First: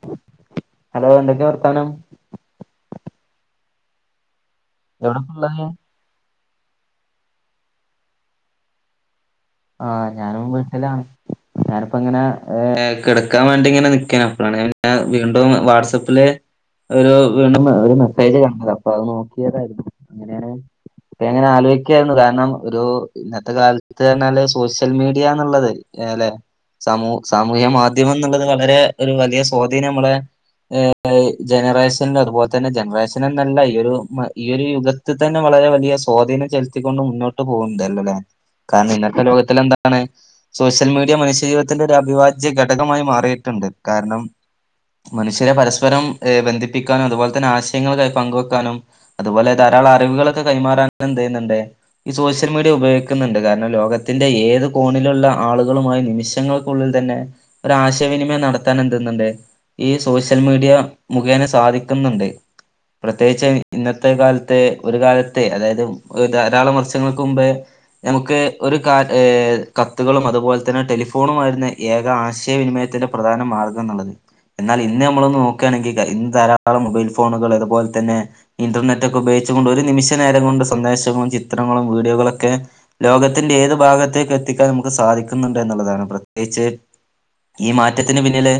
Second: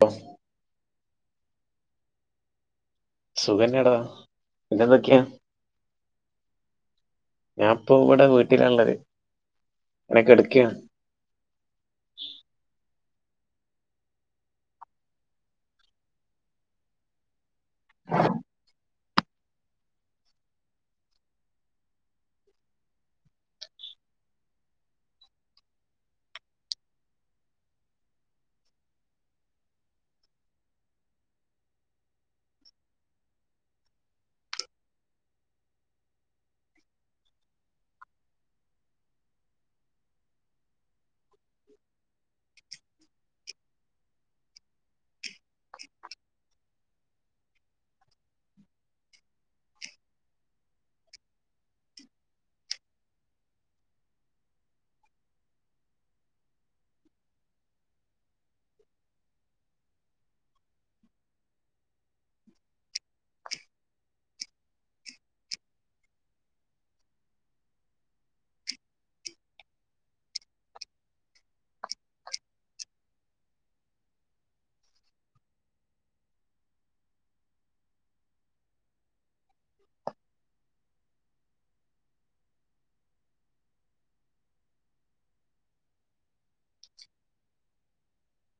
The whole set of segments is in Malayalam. ബസ് ഹലോ എന്തൊക്കെ വർത്താനം സുഖന്നെട പിന്നെന്തൊക്കെയാ എവിടെപ്പള്ളത് ഞാ ഇപ്പോ ഇവിടെ വീട്ടിലാള്ളത് ആഹ് ഇങ്ങനെ ഞാനും കെടക്കാണ് വിട്ടിലാണ് ഞാനിപ്പ ഇങ്ങനെ കിടക്കാൻ വേണ്ടി ഇങ്ങനെ നിക്ക അപ്പഴാണ് വീണ്ടും വാട്സപ്പില് വീണ്ടും ഒരു മെസ്സേജ് കാണത അപ്പൊ അത് നോക്കിയതായിരുന്നു അങ്ങനെയ എങ്ങനെ ആലോചിക്കായിരുന്നു കാരണം ഒരു ഇന്നത്തെ കാൽത്ത് പറഞ്ഞാല് സോഷ്യൽ മീഡിയാന്നുള്ളത് അല്ലെ സാമൂ സാമൂഹിക മാധ്യമം എന്നുള്ളത് വളരെ ഒരു വലിയ സ്വാധീനം നമ്മളെ ഹ ജനറേഷനിലും അതുപോലെ തന്നെ ജനറേഷനും നല്ല ഈ ഒരു ഈയ ഒരു യുഗത്തി തന്നെ വളരെ വലിയ സ്വാധീനം ചെലുത്തിക്കൊണ്ട് മുന്നോട്ട് പോകുന്നുണ്ടല്ലല്ലേ കാരണം ഇന്നത്തെ ലോക എന്താണ് സോഷ്യൽ മീഡിയ മനുഷ്യജീവിതത്തിന്റെ ഒരു അഭിഭാജ്യ ഘടകമായി മാറിയിട്ടുണ്ട് കാരണം മനുഷ്യരെ പരസ്പരം ബന്ധിപ്പിക്കാനും അതുപോലെ തന്നെ ആശയങ്ങൾക്കായി പങ്കുവെക്കാനും അതുപോലെ ധാരാളം അറിവുകളൊക്കെ കൈമാറാൻ എന്ത് ചെയ്യുന്നണ്ട് ഈ സോഷ്യൽ മീഡിയ ഉപയോഗിക്കുന്നുണ്ട് കാരണം ലോക ത്തിന്റെ ഏത് കോണിലുള്ള ആളുകളുമായി നിമിഷങ്ങൾക്കുള്ളിൽ തന്നെ ഒരു ആശയവിനിമയം നടത്താൻ എന്തന്നണ്ടേ ഈ സോഷ്യൽ മീഡിയ മുഖേന സാധിക്ക്ന്നുണ്ട് പ്രത്യേകിച്ച് ഇന്നത്തെ കാലത്തെ ഒരു കാലത്തെ അതായത് ധാരാളം വർഷങ്ങൾക്ക് മുമ്പേ നമുക്ക് ഒരു കത്തുകളും അതുപോലെ തന്നെ ടെലിഫോണു ആമായിരുന്ന ഏക ആശയവിനിമയത്തിന്റെ പ്രധാന മാർഗ്ഗം എന്നുള്ളത് എന്നാൽ ഇന്ന് നമ്മളൊന്ന് നോക്കുകയാണെങ്കിൽ ഇന്ന് ധാരാളം മൊബൈൽ ഫോണുകൾ അതുപോലെ തന്നെ ഇന്റർനെറ്റ് ഒക്കെ ഉപയോഗിച്ച്കൊണ്ട് ഒരു നിമിഷ നേരം കൊണ്ട് സന്ദേശങ്ങളും ചിത്രങ്ങളും വീഡിയോകളൊക്കെ ലോകത്തിന്റെ ഏത് ഭാഗത്തേക്ക് എത്തിക്കാൻ നമുക്ക് സാധിക്കുന്നുണ്ട് എന്നുള്ളതാണ് പ്രത്യേകിച്ച് ഈ മാറ്റത്തിന് പിന്നില്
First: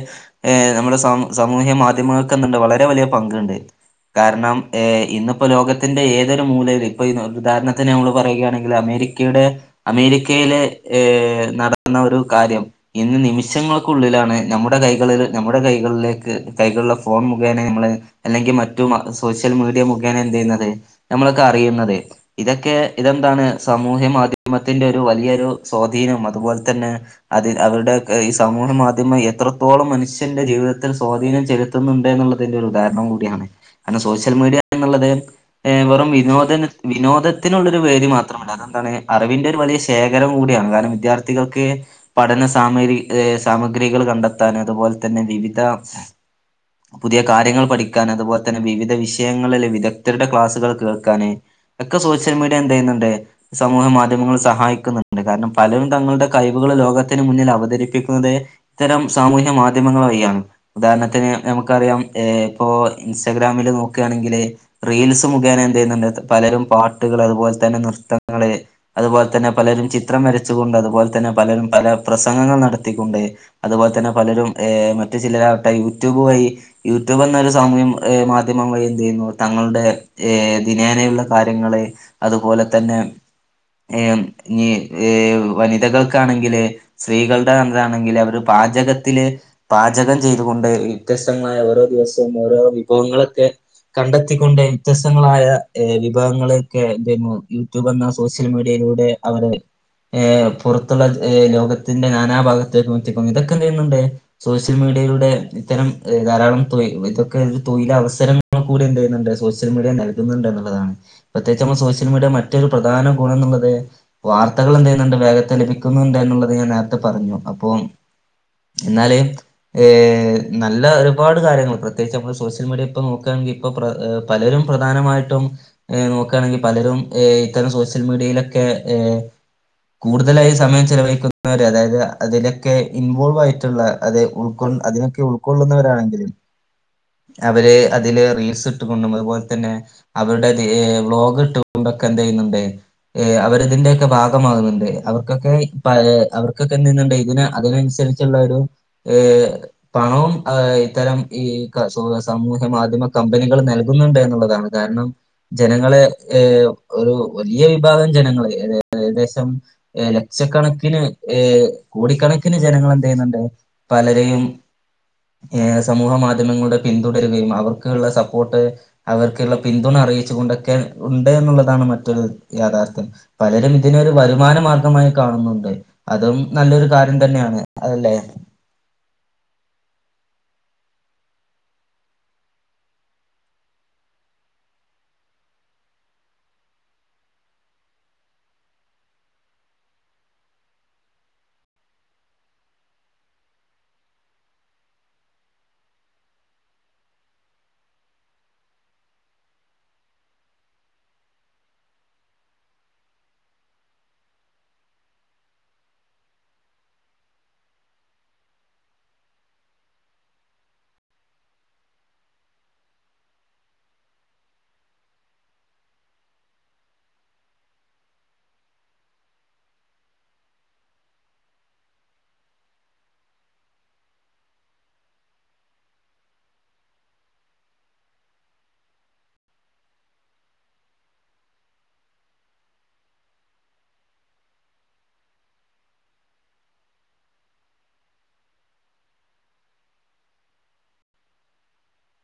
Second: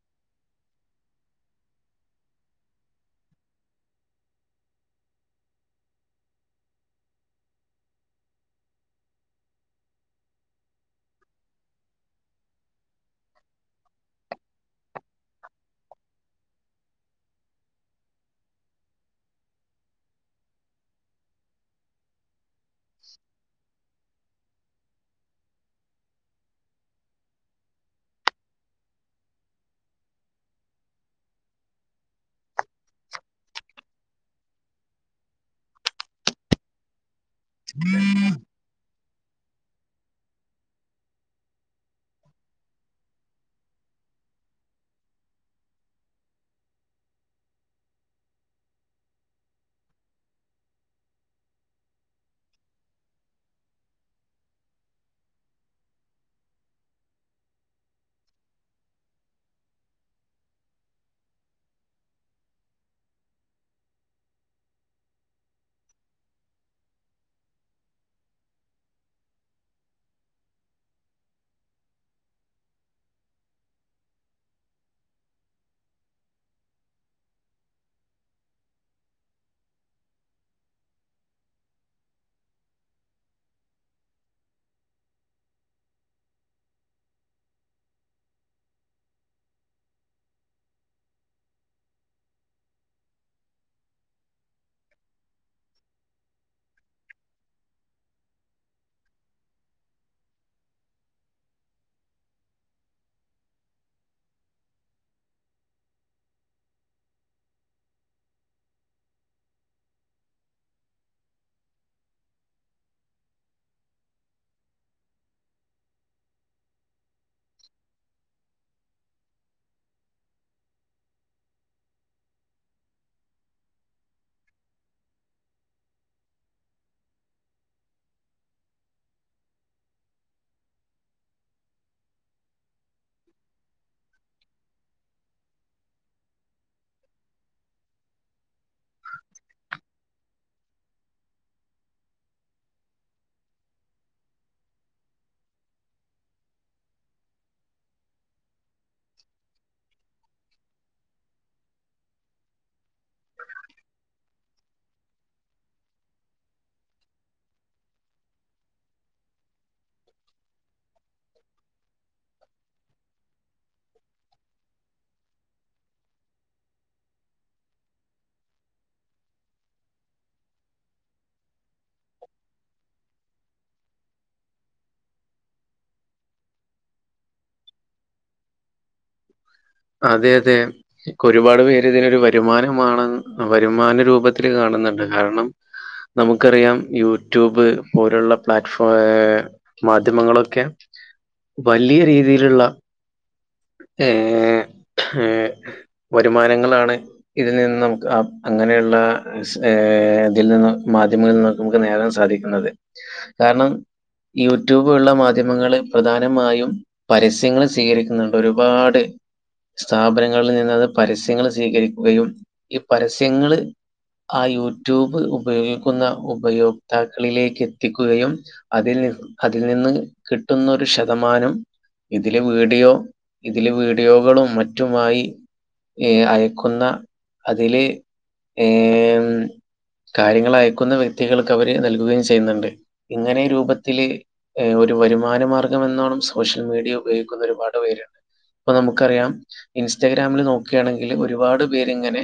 ഏ നമ്മടെ സ സാമൂഹിക മാധ്യമങ്ങൾക്കണ്ട് വളരെ വലിയ പങ്ക്ണ്ട് കാരണം ഇന്നിപ്പോ ലോകത്തിന്റെ ഏതൊരു മൂലൽ ഇപ്പൊ ഉദാഹരണത്തിന് നമ്മൾ പറയുകയാണെങ്കിൽ അമേരിക്ക കയ്ടെ അമേരിക്കയിലെ ഏ നടന്ന ഒരു കാര്യം ഇന്ന് നിമിഷങ്ങൾക്കുള്ളിലാണ് നമ്മുടെ കൈകളിൽ നമ്മുടെ കൈകളിലേക്ക് കൈകളുള്ള ഫോൺ മുഖേന നമ്മളെ അല്ലെങ്കിൽ മറ്റു സോഷ്യൽ മീഡിയ മുഖേന എന്ത് ചെയ്യുന്നത് നമ്മളൊക്കെ അറിയുന്നത് ഇതൊക്കെ ഇതെന്താണ് സാമൂഹ്യ മാധ്യമത്തിന്റെ ഒരു വലിയൊരു സ്വാധീനം അതുപോൽ തന്നെ അത് അവരുടെ ഈ സാമൂഹ മാധ്യമം എത്രത്തോളം മനുഷ്യന്റെ ജീവിതത്തിൽ സ്വാധീനം ചെലുത്ത ത്ന്നുണ്ട് എന്നുള്ളതിന്റെ ഒരു ഉദാഹരണം കൂടിയാണ് കാരണം സോഷ്യൽ മീഡിയ എന്നുള്ളം ഏ വെറും വിനോദ വിനോദത്തിനുള്ളൊരു പേര് മാത്രമല്ല അതെന്താണ് അറിവിന്റെ ഒരു വലിയ ശേഖരം കൂടിയാണ് കാരണം വിദ്യാർത്ഥികൾക്ക് പഠന സാമഗ്രി ഏ സാമഗ്രികൾ കണ്ടെത്താൻ അതുപോലെ തന്നെ വിവിധ പുതിയ കാര്യങ്ങൾ പഠിക്കൻ അതുപോലെ തന്നെ വിവിധ വിഷയങ്ങളെ വിദഗ്ധരുടെ ക്ലാസ്സുകൾ കേൾക്കാന് ഒക്കെ സോഷ്യൽ മീഡിയ എന്ത ചെയ്യുന്നുണ്ട് സമൂഹ മാധ്യമങ്ങൾ സഹായിക്കുന്നുണ്ട് കാരണം പലരും തങ്ങളുടെ കഴിവുകൾ ലോകത്തിന് മുന്നിൽ അവതരിപ്പിക്കുന്നത് ഇത്തരം സാമൂഹിക മാധ്യമങ്ങൾ വഴിയാണ് ഉദാഹരണത്തിന് നമുക്കറിയാം ഏഹ് ഇപ്പോ ഇൻസ്റ്റഗ്രാമില് നോക്കാണെങ്കില് റീൽസ് മുഖേന എന്ത്യ്യുന്നുണ്ട് പലരും പാട്ടുകൾ അതുപോലെ തന്നെ നൃത്തങ്ങള് അതുപോലെ തന്നെ പലരും ചിത്രം വരച്ചുകൊണ്ട് അതുപോലെ തന്നെ പലരും പല പ്രസംഗങ്ങൾ നടത്തിക്കൊണ്ട് അതുപോലെ തന്നെ പലരും ഹ് മറ്റു ചില ട്ട യൂട്യൂബ് വഴി യൂട്യൂബ് എന്നൊരു സാമൂഹം ഏഹ് മാധ്യമം വഴി എന്ത് ചെയ്യുന്നു തങ്ങളുടെ ഏഹ് ദിനേനയുള്ള കാര്യങ്ങള് അതുപോലെ തന്ന ഏഹ് ഇഞ് വനിതകൾക്കാണെങ്കില് സ്ത്രീകളുടെ ന്താണെങ്കിൽ അവര് പാചകത്തില് പാചകം ചെയ്തുകൊണ്ട് വ്യത്യസ്തങ്ങളായ ഓരോ ദിവസവും ഓരോ വിഭവങ്ങളൊക്കെ കണ്ടെത്തിക്കൊണ്ട് വ്യത്യസ്തങ്ങളായ ഏഹ് വിഭവങ്ങളൊക്കെ എന്തെയ്യുന്നു യൂടൂബ് സോഷ്യൽ മീഡിയയിലൂടെ അവരെ ഏഹ് പുറത്തുള്ള ഏഹ് ലോകത്തിന്റെ നാനാ ഭാഗത്തേക്കും എത്തിക്കും ഇതൊക്കെ എന്ത്യ്യുന്നുണ്ട് സോഷ്യൽ മീഡിയയിലൂടെ ഇത്തരം ധാരാളം തൊഴി ഇതൊക്കെ തൊഴിലവസരം നമ്മ കൂടി എന്ത് ചെയ്യുന്നുണ്ട് സോഷ്യൽ മീഡിയ നൽകുന്നുണ്ട് എന്നുള്ളതാണ് പ്രത്യേകിച്ച് നമ്മൾ സോഷ്യൽ മീഡിയ മറ്റൊരു പ്രധാ പ്രധാന ഗുണം ന്നുള്ളത് വാർത്തകൾ എന്ത്യ്യുന്നുണ്ട് വേഗത്തെൽ ലഭിക്കുന്നുണ്ട് എന്നുള്ളത് ഞാൻ നേരത്തെ പറഞ്ഞു അപ്പം എന്നാല് ഏഹ് നല്ല ഒരുപാട് കാര്യങ്ങൾ പ്രത്യേകിച്ച് നമ്മള് സോഷ്യൽ മീഡിയ ഇപ്പൊ നോക്കാണെങ്കി ഇപ്പൊ പ്ര പലരും പ്രധാനമായിട്ടും ഏഹ് നോക്കുണെങ്കിൽ പലരും ഏഹ് ഇത്തരം സോഷ്യൽ മീഡിയയിലൊക്കെ ഏഹ് കൂടുതലായി സമയം ചെലവഴിക്കുന്നവര് അതായത് അതിലൊക്കെ ഇൻവോൾവ് ആയിട്ടുള്ള അത് ഉൾ ഉൾകൊ അതിനൊക്കെ ഉൾക്കൊള്ളുന്നവരാണെങ്കില് അവര് അതില് റീൽസ് ഇട്ട് കൊണ്ടും അതുപോലെ തന്നെ അവരുടെ തേ വ്ലോഗും ഇട്ട് കൊണ്ട്എന്ത്യ്യുന്നുണ്ട് ഏഹ് അവര് ഇതിന്റെയൊക്കെ ഭാഗമാകുന്നുണ്ട് അവർക്കൊക്കെ ഇപോ അത് അവർക്കൊക്കെ എന്തയ്യുന്നുണ്ട് ഇതിനെ അതിനനുസരി ച്ചുള്ളരു ഏഹ് പണവും ഏഹ് ഇത്തരം ഈ ക സൊ സമൂഹ്യ മാധ്യമ കമ്പനികൾ നൽകുന്നുണ്ട് എന്നുള്ളതാണ്. കാരണം ജനങ്ങൾ ഏഹ് ഒരു വലിയ വിഭാഗം ജനങ്ങൾ ഏഹ് ഏകദേശം ലക്ഷക്കണക്കിന് ഏഹ് കോടിക്കണക്കിന് ജനങ്ങൾ എന്ത്യ്യുന്നുണ്ട് പലരെയും ഏഹ് സമൂഹ മാധ്യമങ്ങളിലൂടെ പിന്തുടരുകയും അവർക്കുള്ള സപ്പോർട്ട് അവർക്കുള്ള പിന്തുണ അറിയിച്ച് കൊണ്ടൊക്കെ ഉണ്ട് എന്നുള്ളതാണ് മറ്റൊരു യാഥാർഥ്യം. പലരും ഇതിനെരു വരുമാന മാർഗമായി കാണുന്നുണ്ട്. അതും നല്ലൊരു കാര്യം തന്നെയാണ് അതല്ലേ? അതെ അതെ. ഒരുപാട് പേര് ഇതിനൊരു വരുമാനമാണ് വരുമാന രൂപത്തിൽ കാണുന്നുണ്ട് കാരണം നമുക്കറിയാം യൂട്യൂബ് പോലുള്ള പ്ലാറ്റ്ഫോ ഏഹ് മാധ്യമങ്ങളൊക്കെ വലിയ രീതിയിലുള്ള ഏഹ് ഏഹ് വരുമാനങ്ങളാണ് ഇതിൽ നിന്ന് നമക്ക് അങ്ങനെയുള്ള ഏഹ് ഇതിൽ നിന്ന് മാധ്യമങ്ങളിൽ നിന്ന് നമുക്ക് നേടാൻ സാധിക്കുന്നത് കാരണം യൂട്യൂബ് ഉള്ള മാധ്യമങ്ങള് പ്രധാനമായും പരസ്യങ്ങൾ സ്വീകരിക്കുന്നുണ്ട് ഒരുപാട് സ്ഥാപനങ്ങളിൽ നിന്നത് പരസ്യങ്ങള് സ്വീകരിക്കുകയും ഈ പരസ്യങ്ങള് ആ യൂട്യൂബ് ഉപയോഗിക്കുന്ന ഉപയോക്താക്കളിലേക്ക് എത്തിക്കുകയും അതിൽ നി അതിൽ നിന്ന് കിട്ടുന്നൊരു ശതമാനം ഇതില് വീഡിയോ ഇതില് വീഡിയോകളും മറ്റുമായി ഏഹ് അയക്കുന്ന അതില് ഏഹ് കാര്യങ്ങളയക്കുന്ന വ്യക്തികൾക്ക് അവര് നൽകുകയും ചെയ്യുന്നുണ്ട് ഇങ്ങനീ രൂപത്തില് ഏ ഒരു വരുമാന മാർഗ്ഗം എന്നോണം സോഷ്യൽ മീഡിയ ഉപയോഗിക്കുന്ന ഒരുപാട് പേരുണ്ട് ഇപ്പൊ നമുക്കറിയാം ഇൻസ്റ്റഗ്രാമിൽ നോക്കയാണെങ്കിൽ ഒരുപാട് പേരിങ്ങനെ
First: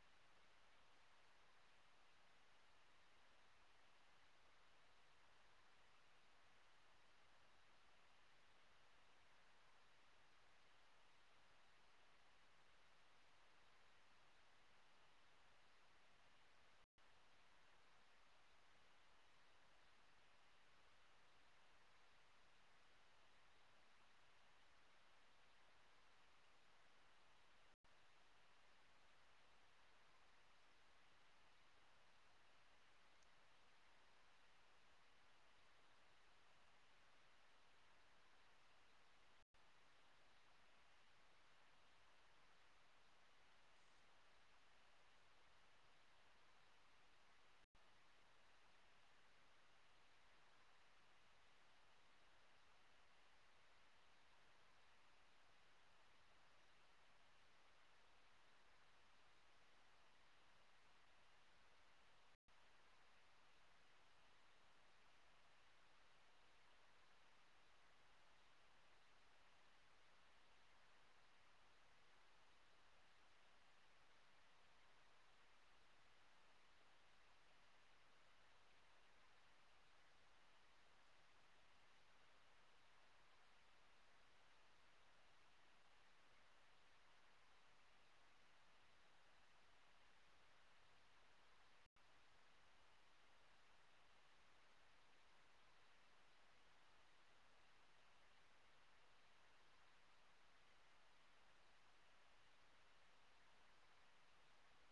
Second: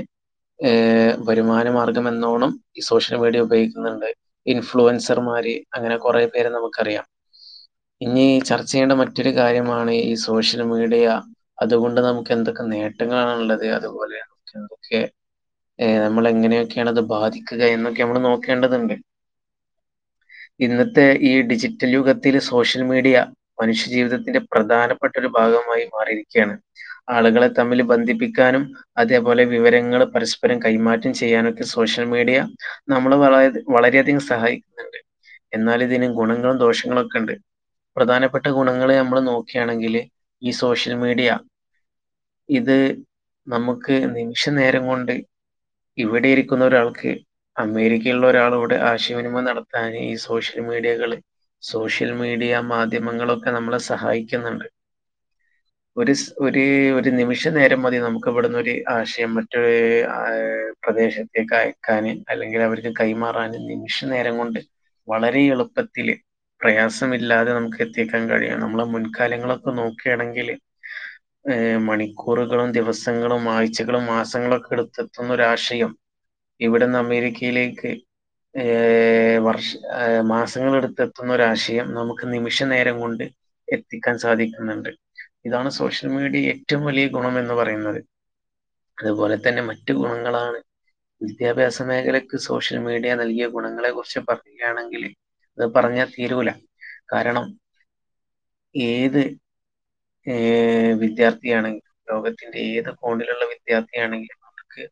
ഏഹ് വരുമാന മാർഗ്ഗം എന്നോണം ഈ സോഷ്യൽ മീഡിയ ഉപയോഗിക്കുന്നുണ്ട് ഇൻഫ്ലുവൻസർമാര് അങ്ങനെ കുറെേ പേരെ നമുക്കറിയാം ഇനി ചർച്ചെയ്യേണ്ട മറ്റൊരു കാര്യമാണ് ഈ സോഷ്യൽ മീഡിയ അതുകൊണ്ട് നമുക്ക് എന്തൊക്കെ നേട്ടങ്ങളണുള്ളത് അതുപോലെ നമുക്ക് എന്തൊക്കെ ഏ നമ്മളെ എങ്ങനെയൊക്കെയാണ് അത് ബാധിക്കുക എന്നൊക്കെ നമ്മള് നോക്കേണ്ടതുണ്ട് ഇന്നത്തെ ഈ ഡിജിറ്റൽ യുഗത്തില് സോഷ്യൽ മീഡിയ മനുഷ്യജീവിതത്തിന്റെ പ്രധാനപ്പെട്ട ഒരു ഭാഗമായി മാറിയിരിക്കുകയാണ് ആളുകളെ തമ്മില് ബന്ധിപ്പിക്കാനും അതേപോലെ വിവരങ്ങള് പരസ്പരം കൈമാറ്റം ചെയ്യാനൊക്കെ സോഷ്യൽ മീഡിയ നമ്മള് വള വളരെയധികം സഹായിക്കുന്നുണ്ട് എന്നാലും ഇതിന് ഗുണങ്ങളും ദോഷങ്ങളും ഒക്കെണ്ട് പ്രധാനപ്പെട്ട ഗുണങ്ങള് നമ്മൾ നോക്കയാണെങ്കില് ഈ സോഷ്യൽ മീഡിയ ഇത് നമുക്ക് നിമിഷ നേരം കൊണ്ട് ഇവിടെ ഇരിക്കുന്ന ഒരാൾക്ക് അമേരിക്കയിലുള്ള ഒരാളോട് ആശയവിനിമയം നടത്താന് ഈ സോഷ്യൽ മീഡിയകള് സോഷ്യൽ മീഡിയ മാധ്യമങ്ങളൊക്കെ നമ്മളെ സഹായിക്കുന്നുണ്ട് ഒര്സ് ഒര് ഒരു നിമിഷ നേരം മതി നമുക്ക് ഇവിടുന്നൊരു ആശയം മറ്റൊര് ആ ഏഹ് പ്രദേശത്തേക്ക് അയക്കാന് അല്ലെങ്കിൽ അവർക്ക് കൈമാറാന് നിമിഷ നേരം കൊണ്ട് വളരെ എളുപ്പത്തില് പ്രയാസമില്ലാതെ നമുക്ക് എത്തിക്കാൻ കഴിയാണ് നമ്മളെ മുൻകാലങ്ങളൊക്കെ നോക്കാണെങ്കില് ഏഹ് മണിക്കൂറുകളും ദിവസങ്ങളും ആഴ്ചകളും മാസങ്ങളൊക്കെ എടുത്തെത്തുന്നോരാശയം ഇവിടുന്ന് അമേരിക്കയിലേക്ക് ഏഹ് വർഷ മാസങ്ങളെടുത്ത് എത്തുന്നരാശയം നമുക്ക് നിമിഷ നേരം കൊണ്ട് എത്തിക്കാൻ സാധിക്കുന്നുണ്ട് ഇതാണ് സോഷ്യൽ മീഡിയ ഏറ്റവും വലിയ ഗുണം എന്ന് പറയുന്നത് അതുപോലെ തന്നെ മറ്റു ഗുണങ്ങളാണ് വിദ്യാഭ്യാസ മേഖലയ്ക്ക് സോഷ്യൽ മീഡിയ നൽകിയ ഗുണങ്ങളെ കുറിച്ച് പറയുകയാണെങ്കിൽ അത് പറഞ്ഞ തീരൂല കാരണം ഏത് ഏഹ് വിദ്യാർത്ഥിയാണെങ്കിലും ലോകത്തിന്റെ ഏത് കോണിലുള്ള വിദ്യാർത്ഥിയാണെങ്കിലും അവർക്ക്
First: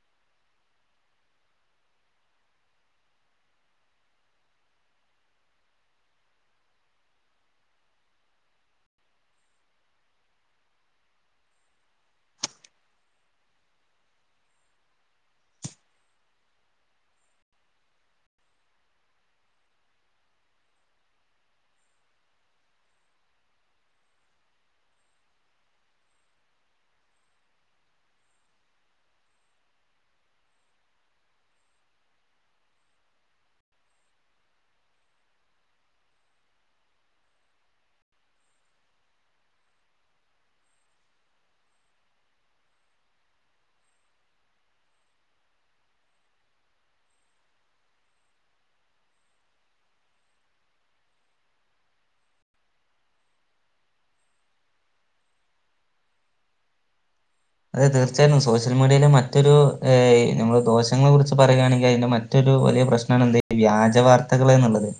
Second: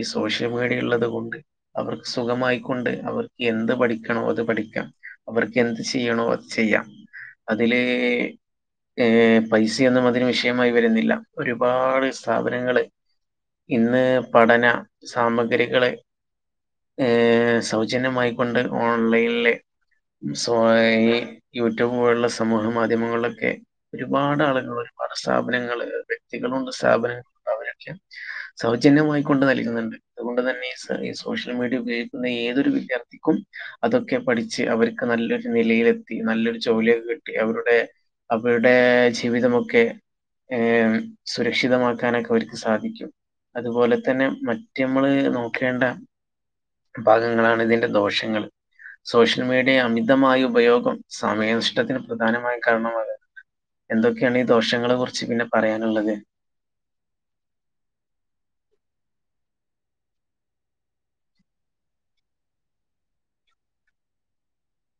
ഈ സോഷ്യൽ മീഡിയള്ളത് കൊണ്ട് അവർക്ക് സുഖമായിക്കൊണ്ട് അവർക്കെന്ത് പഠിക്കണോ അത് പഠിക്കാം അവർക്ക് എന്ത് ചെയ്യണോ അത് ചെയ്യാം അതില് ഏഹ് പൈസയൊന്നും അതിന് വിഷയമായി വരുന്നില്ല ഒരുപാട് സ്ഥാപനങ്ങള് ഇന്ന് പഠന സാമഗ്രികള് ഏഹ് സൗജന്യമായിക്കൊണ്ട് ഓൺലൈന്ല് സോ ഈ യൂട്യൂബ് പോലുള്ള സമൂഹ മാധ്യമങ്ങളിലൊക്കെ ഒരുപാട് ആളുകൾ ഒരുപാട് സ്ഥാപനങ്ങള് വ്യക്തികളുണ്ട് സ്ഥാപനങ്ങളുണ്ട് ഒരുലക്ഷം സൗജന്യമായിക്കൊണ്ട് നൽകുന്ന്ണ്ട് അതുകൊണ്ട് തന്നെ സ ഈ സോഷ്യൽ മീഡിയ ഉപയോഗിക്കുന്ന ഏതൊരു വിദ്യാർത്ഥിക്കും അതൊക്കെ പഠിച്ച് അവർക്ക് നല്ലൊരു നിലയിലെത്തി നല്ലൊരു ജോലിയൊക്കെ കിട്ടി അവരുടെ അവരുടെ ജീവിതമൊക്കെ ഏഹ് സുരക്ഷിതമാക്കാനൊക്കെ അവർക്ക് സാധിക്കും അതുപോലെ തന്നെ മറ്റ് നമ്മള് നോക്കേണ്ട ഭാഗങ്ങളാണ് ഇതിന്റെ ദോഷങ്ങള് സോഷ്യൽ മീഡിയ അമിതമായ ഉപയോഗം സമയനഷ്ടത്തിന് പ്രധാനമായും കാരണമാണ് എന്തൊക്കെയാണ് ഈ ദോഷങ്ങളെ കുറിച്ച് പിന്നെ പറയാനുള്ളത് അതെ തീർച്ചയായും സോഷ്യൽ മീഡിയയില് മറ്റൊരു ഏഹ് നമ്മൾ ദോഷങ്ങളെ കുറിച്ച് പറയാണെങ്കിൽ അതിന്റെ മ മറ്റൊരു വല്യ പ്രശ്നാണ് എന്ത് വ്യാജ വാർത്തകൾ എന്നുള്ളത്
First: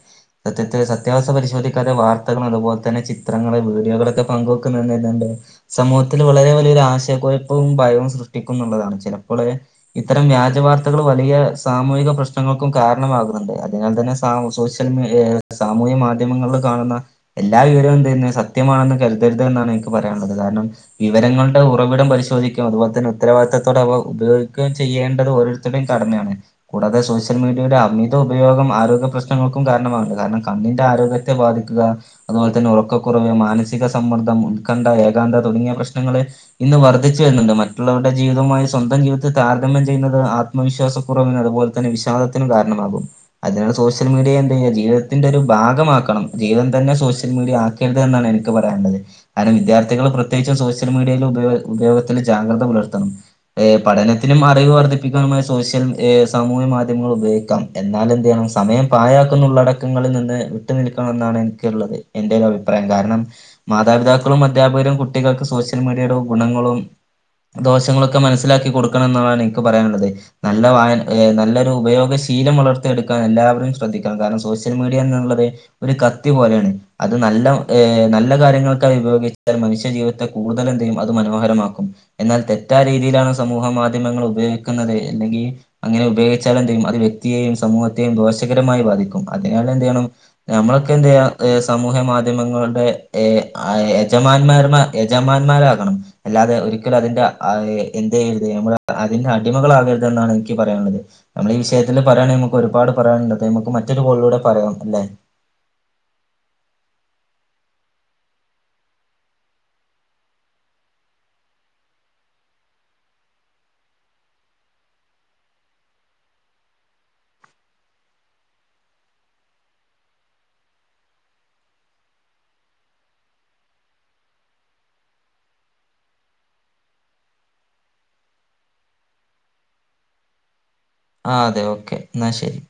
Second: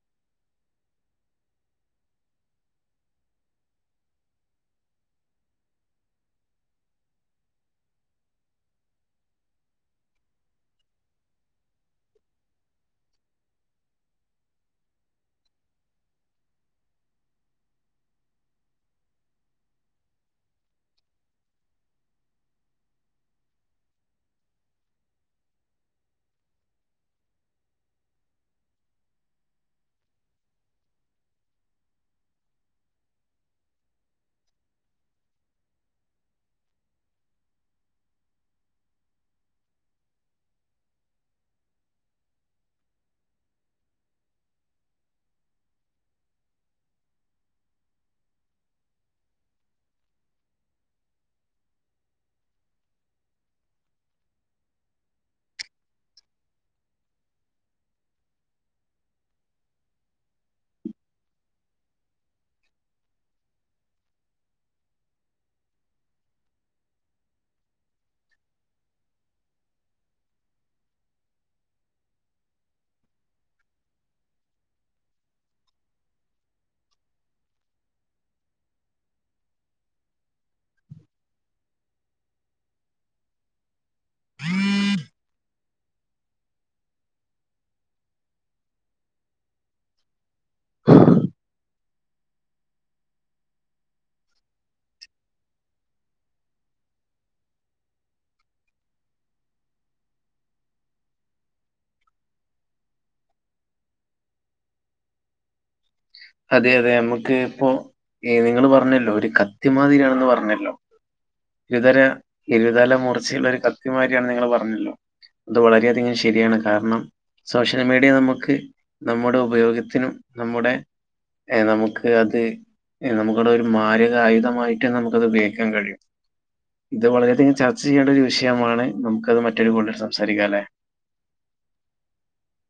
സത്യത്തെ സത്യാവസ്ഥ പരിശോധിക്കാതെ വാർത്തകൾ അതുപോലെ തന്നെ ചിത്രങ്ങൾ വീഡിയോകളൊക്കെ പങ്കു [unintelligible] സമൂഹത്തിൽ വളരെ വലിയൊരു ആശയക്കുയപ്പവും ഭയവും സൃഷ്ടിക്കും എന്നുള്ളതാണ് ചിലപ്പള് ഇത്തരം വ്യാജ വർത്തകൾ വലിയ സാമൂഹിക പ്രശ്നങ്ങൾക്കും കാരണമാകുന്നുണ്ട് അതിനാൽ തന്നെ. ആഹ് സോഷ്യൽ മീ ഏഹ് സാമൂഹിക മാധ്യമങ്ങളിൽ കാണുന്ന എല്ലാ വിവരവും ഇത് തന്നെ സത്യമാണെന്ന് കരുതരുത് എന്നാണ് എനിക്ക് പറയാനുള്ളത് കാരണം വിവരങ്ങളുടെ ഉറവിടം പരിശോധിക്കണം അതുപോലെ തന്നെ ഉത്തരവാദിത്തോടെ അവ ഉപയോഗിക്കുകയും ചെയ്യേണ്ടത് ഓരോരുത്തരുടെയും കടമയാണ്. കൂടാതെ സോഷ്യൽ മീഡിയേടെ അമിത ഉപയോഗം ആരോഗ്യ പ്രശ്നങ്ങൾക്കും കാരണമാവ്ണ്ട് കാരണം കണ്ണിന്റെ ആരോഗ്യ ഗ്യത്തെ ബാധിക്കുക അതുപോലെ തന്നെ ഉറക്കക്കുറവ് മാനസിക സമ്മർദ്ദം ഉത്കണ്ഠ ഏകാന്തത തുടങ്ങിയ പ്രശ്നങ്ങള് ഇന്ന് വർദ്ധിച്ചു വരുന്നുണ്ട് മറ്റുള്ളവരുടെ ജീവിതവുമായി സ്വന്തം ജീവിതത്തെ താരതമ്യം ചെയ്യുന്നത് ആത്മവിശ്വാസം കുറവിനും അതുപോലെ തന്നെ വിശാദത്തിനും കാരണമാകും. അതിനാണ്ട് സോഷ്യൽ മീഡിയ എന്ത് ജീവിതത്തിന്റെ ഒരു ഭാഗമാക്കണം ജീവിതം തന്നെ സോഷ്യൽ മീഡിയ ആക്കരുത് എന്നാണ് എനിക്ക് പറയാനുള്ളത് കാരണം വിദ്യാർത്ഥികൾ പ്രത്യേകിച്ചും സോഷ്യൽ മീഡിയയിൽ [unintelligible] ള് ഉപയോഗത്തില് ജാഗ്രത പുലർത്തണം ഏഹ് പഠനത്തിനും അറിവ് വർദ്ധിപ്പിക്കാനുമായി സോഷ്യൽ ഏഹ് സാമൂഹ്യ മാധ്യമങ്ങൾ ഉപയോഗിക്കാം. എന്നാല് എന്ത് ചെയ്യണം സമയം പായക്കുന്നുള്ളടക്കങ്ങളിൽ നിന്ന് വിട്ടു നിൽക്കണം എന്നാണ് എനിക്കുള്ളത്. എന്റെ ഒരു അഭിപ്രായം കാരണം മാതാപിതാക്കളും അധ്യാപകരും കുട്ടികൾക്ക് സോഷ്യൽ മീഡിയയുടെ ഉപയോ ഗുണങ്ങളും ദോഷങ്ങളൊക്കെ മനസ്സിലാക്കി കൊടുക്കണം എന്നാണ് എനിക്ക് പറയാനുള്ളത്. നല്ല വായന ഏഹ് നല്ലൊരു ഉപയോഗശീലം വളർത്തിയെടുക്കാൻ എല്ലാവരും ശ്രദ്ധിക്കണം കാരണം സോഷ്യൽ മീഡിയ എന്നുള്ളത് ഒരു കത്തി പോലെയാണ് അത് നല്ല ഏഹ് നല്ല കാര്യങ്ങൾക്കായി ഉപയോഗിച്ചാൽ മനുഷ്യജീവിതത്തെ കൂടുതൽ എന്തെയും അത് മനോഹരമാക്കും എന്നാൽ തെറ്റായ രീതിയിലാണ് സമൂഹ മാധ്യമങ്ങൾ ഉപയോഗിക്കുന്നത് അല്ലെങ്കി അങ്ങനെ ഉപയോഗിച്ചാൽ എന്ത് ചെയ്യും അത് വ്യക്തിയെയും സമൂഹത്തെയും ദോഷകരമായി ബാധിക്കും അതിനാൽ എന്ത് ചെയ്യണം ഞമ്മളൊക്കെ എന്തെയ്യാ ഏസ് സമൂഹ മാധ്യമങ്ങളുടെ എ അ യജമാന്മാർമാ യജമാന്മാരാ ണം അല്ലാതെ ഒരിക്കലും അതിന്റെ ആഹ് എന്ത് ചെയ്യരുത് നമ്മൾ അതിന്റെ അടിമകളാകരുത് എന്നാണ് എനിക്ക് പറയാനുള്ളത്. നമ്മൾ ഈ വിഷയത്തില് പറയാണെങ്കിൽ നമുക്ക് ഒരുപാട് പറയാനുണ്ട് നമ്മക്ക് മറ്റൊരു കോളിലൂടെ പറയാം അല്ലെ? അതെ അതെ നമ്മക്ക് ഇപ്പോ ഏയ് നിങ്ങള് പറഞ്ഞല്ലോ ഒരു കത്തി മാതിരിയാണെന്ന് പറഞ്ഞല്ലോ? ഇരുതര ഇരുതല മുർച്ചയുള്ള ഒരു കത്തിമാരിയാണ് നിങ്ങള് പറഞ്ഞല്ലോ? അത് വളരെയധികം ശരിയാണ് കാരണം സോഷ്യൽ മീഡിയാ നമ്മക്ക് നമ്മടെ ഉപയോഗത്തിനും നമ്മടെ ഏഹ് നമുക്ക് അത് ഏഹ് നമുക്കെടെ ഒരു മാരക ആയുധമായിട്ട് നമുക്കത് ഉപയോഗിക്കാൻ കഴിയും. ഇത് വളരെയധികം ചർച്ച ചെയ്യേണ്ട ഒരു വിഷയമാണ് നമുക്കത് മറ്റൊരു കോളിൽ സംസാരിക്കാം അല്ലേ? ആഹ് അതെ ഓക്കെ എന്നാ ശരി.